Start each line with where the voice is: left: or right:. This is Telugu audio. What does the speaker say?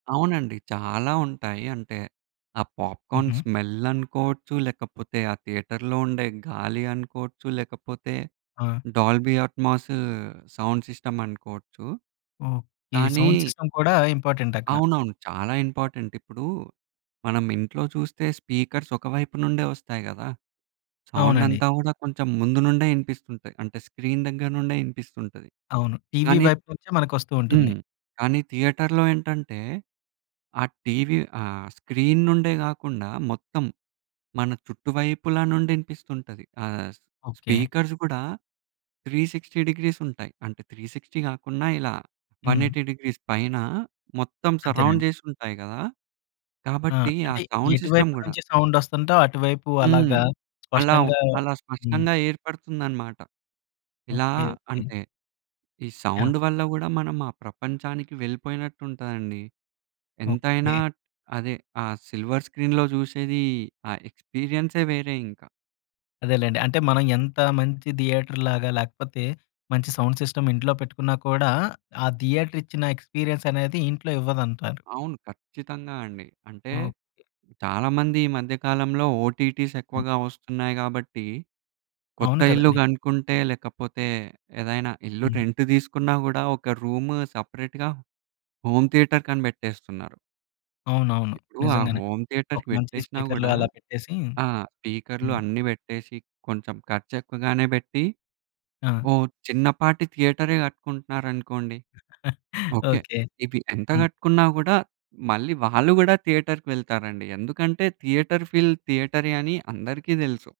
right: అవునండి. చాలా ఉంటాయి అంటే, ఆ పాప్కార్న్
left: హుహు.
right: స్మెల్ అనుకోవచ్చు, లేకపోతే ఆ థియేటర్‌లో ఉండే గాలి అనుకోవచ్చు, లేకపోతే
left: ఆ!
right: డాల్బీ అట్మాసు ఆ సౌండ్ సిస్టమ్ అనుకోవచ్చు,
left: ఓకె. ఈ
right: కానీ
left: సౌండ్ సిస్టమ్ కూడా ఇంపార్టెంట్ అక్కడ.
right: అవునవును. చాలా ఇంపార్టెంట్. ఇప్పుడు మనం ఇంట్లో చూస్తే స్పీకర్స్ ఒకవైపు నుండే వస్తాయి గదా. సౌండ్
left: అవునండి.
right: అంతా కూడా కొంచెం ముందు నుండే వినిపిస్తుంటాయి. అంటే, స్క్రీన్ దగ్గర నుండే వినిపిస్తుంటది.
left: అవును. టీవీ
right: కానీ
left: వైపు నుంచే మనకొస్తూ ఉంటుంది.
right: హ్మ్. కానీ థియేటర్‌లో ఏంటంటే, ఆ టీవీ ఆ స్క్రీన్ నుండే కాకుండా, మొత్తం మన చుట్టువైపుల నుండి వినిపిస్తుంటది. ఆహ్,
left: ఓకె.
right: స్పీకర్స్ కూడా 360 డిగ్రీస్ ఉంటాయి. అంటే 360 కాకుండా, ఇలా వన్‌
left: హ్మ్.
right: ఎయిటీ డిగ్రీస్ పైన మొత్తం సరౌండ్
left: అంతేనండి.
right: చేసి ఉంటాయి కదా!
left: ఆ!
right: కాబట్టి ఆ
left: అంటే
right: సౌండ్ సిస్టమ్
left: ఎటువైపు
right: గుడా
left: నుంచి సౌండ్ వస్తుంటే, అటువైపు
right: హ్మ్.
left: అలాగా
right: అలా
left: స్పష్టంగా
right: అలా
left: హ్మ్.
right: స్పష్టంగా ఏర్పడుతుందనమాట. ఇలా
left: ఓకె, ఓకె.
right: అంటే, ఈ
left: యాహ్!
right: సౌండ్ వల్ల గూడా మనం ఆ ప్రపంచానికి వెళ్ళిపోయినట్టు ఉంటదండి. ఎంతైనా
left: ఓకె.
right: అదే ఆ సిల్వర్ స్క్రీన్‌లో చూసేది ఆ ఎక్స్‌పీ‌రియన్సే వేరే ఇంక.
left: అదేలెండి. అంటే మనం ఎంత మంచి థియేటర్‌ లాగా, లేకపోతే మంచి సౌండ్ సిస్టమ్ ఇంట్లో పెట్టుకున్నా కూడా, ఆ థియేటర్ ఇచ్చిన ఎక్స్‌పీ‌రియన్స్ అనేది ఇంట్లో ఇవ్వదంటారు.
right: అవును. ఖచ్చితంగా అండి. అంటే
left: ఓకె.
right: చాలామంది ఈ మధ్య కాలంలో, ఓటీటీస్
left: హ్మ్.
right: ఎక్కువగా వస్తున్నాయి గాబట్టి కొత్త
left: అవును
right: ఇల్లు
left: కదండీ.
right: కనుక్కుంటే, లేకపోతే ఏదైనా ఇల్లు
left: హ్మ్.
right: రెంట్ తీసుకున్నా గూడా, ఒక రూమ్ సెపరేట్‌గా హోమ్ థియేటర్‌కని పెట్టేస్తున్నారు.
left: అవునవును.
right: ఇప్పుడు ఆ
left: నిజంగానే
right: హోమ్
left: ఒక
right: థియేటర్‌కి
left: మంచి
right: పెట్టేసినా
left: స్పీకర్‌లో
right: గూడా
left: అలా పెట్టేసి,
right: ఆ! స్పీకర్‌లు
left: హ్మ్.
right: అన్నీ పెట్టేసి, కొంచెం ఖర్చు ఎక్కువగానే పెట్టి,
left: ఆ!
right: ఓ చిన్నపాటి థియేటరే కట్టుకుంటున్నారనుకోండి. ఓకె.
left: ఓకె.
right: ఇవి ఎంత
left: హ్మ్.
right: కట్టుకున్నా గూడా మళ్ళీ వాళ్ళు కూడా థియేటర్‌కి వెళ్తారండి. ఎందుకంటే, థియేటర్ ఫీల్ థియేటరే అని అందరికి తెలుసు.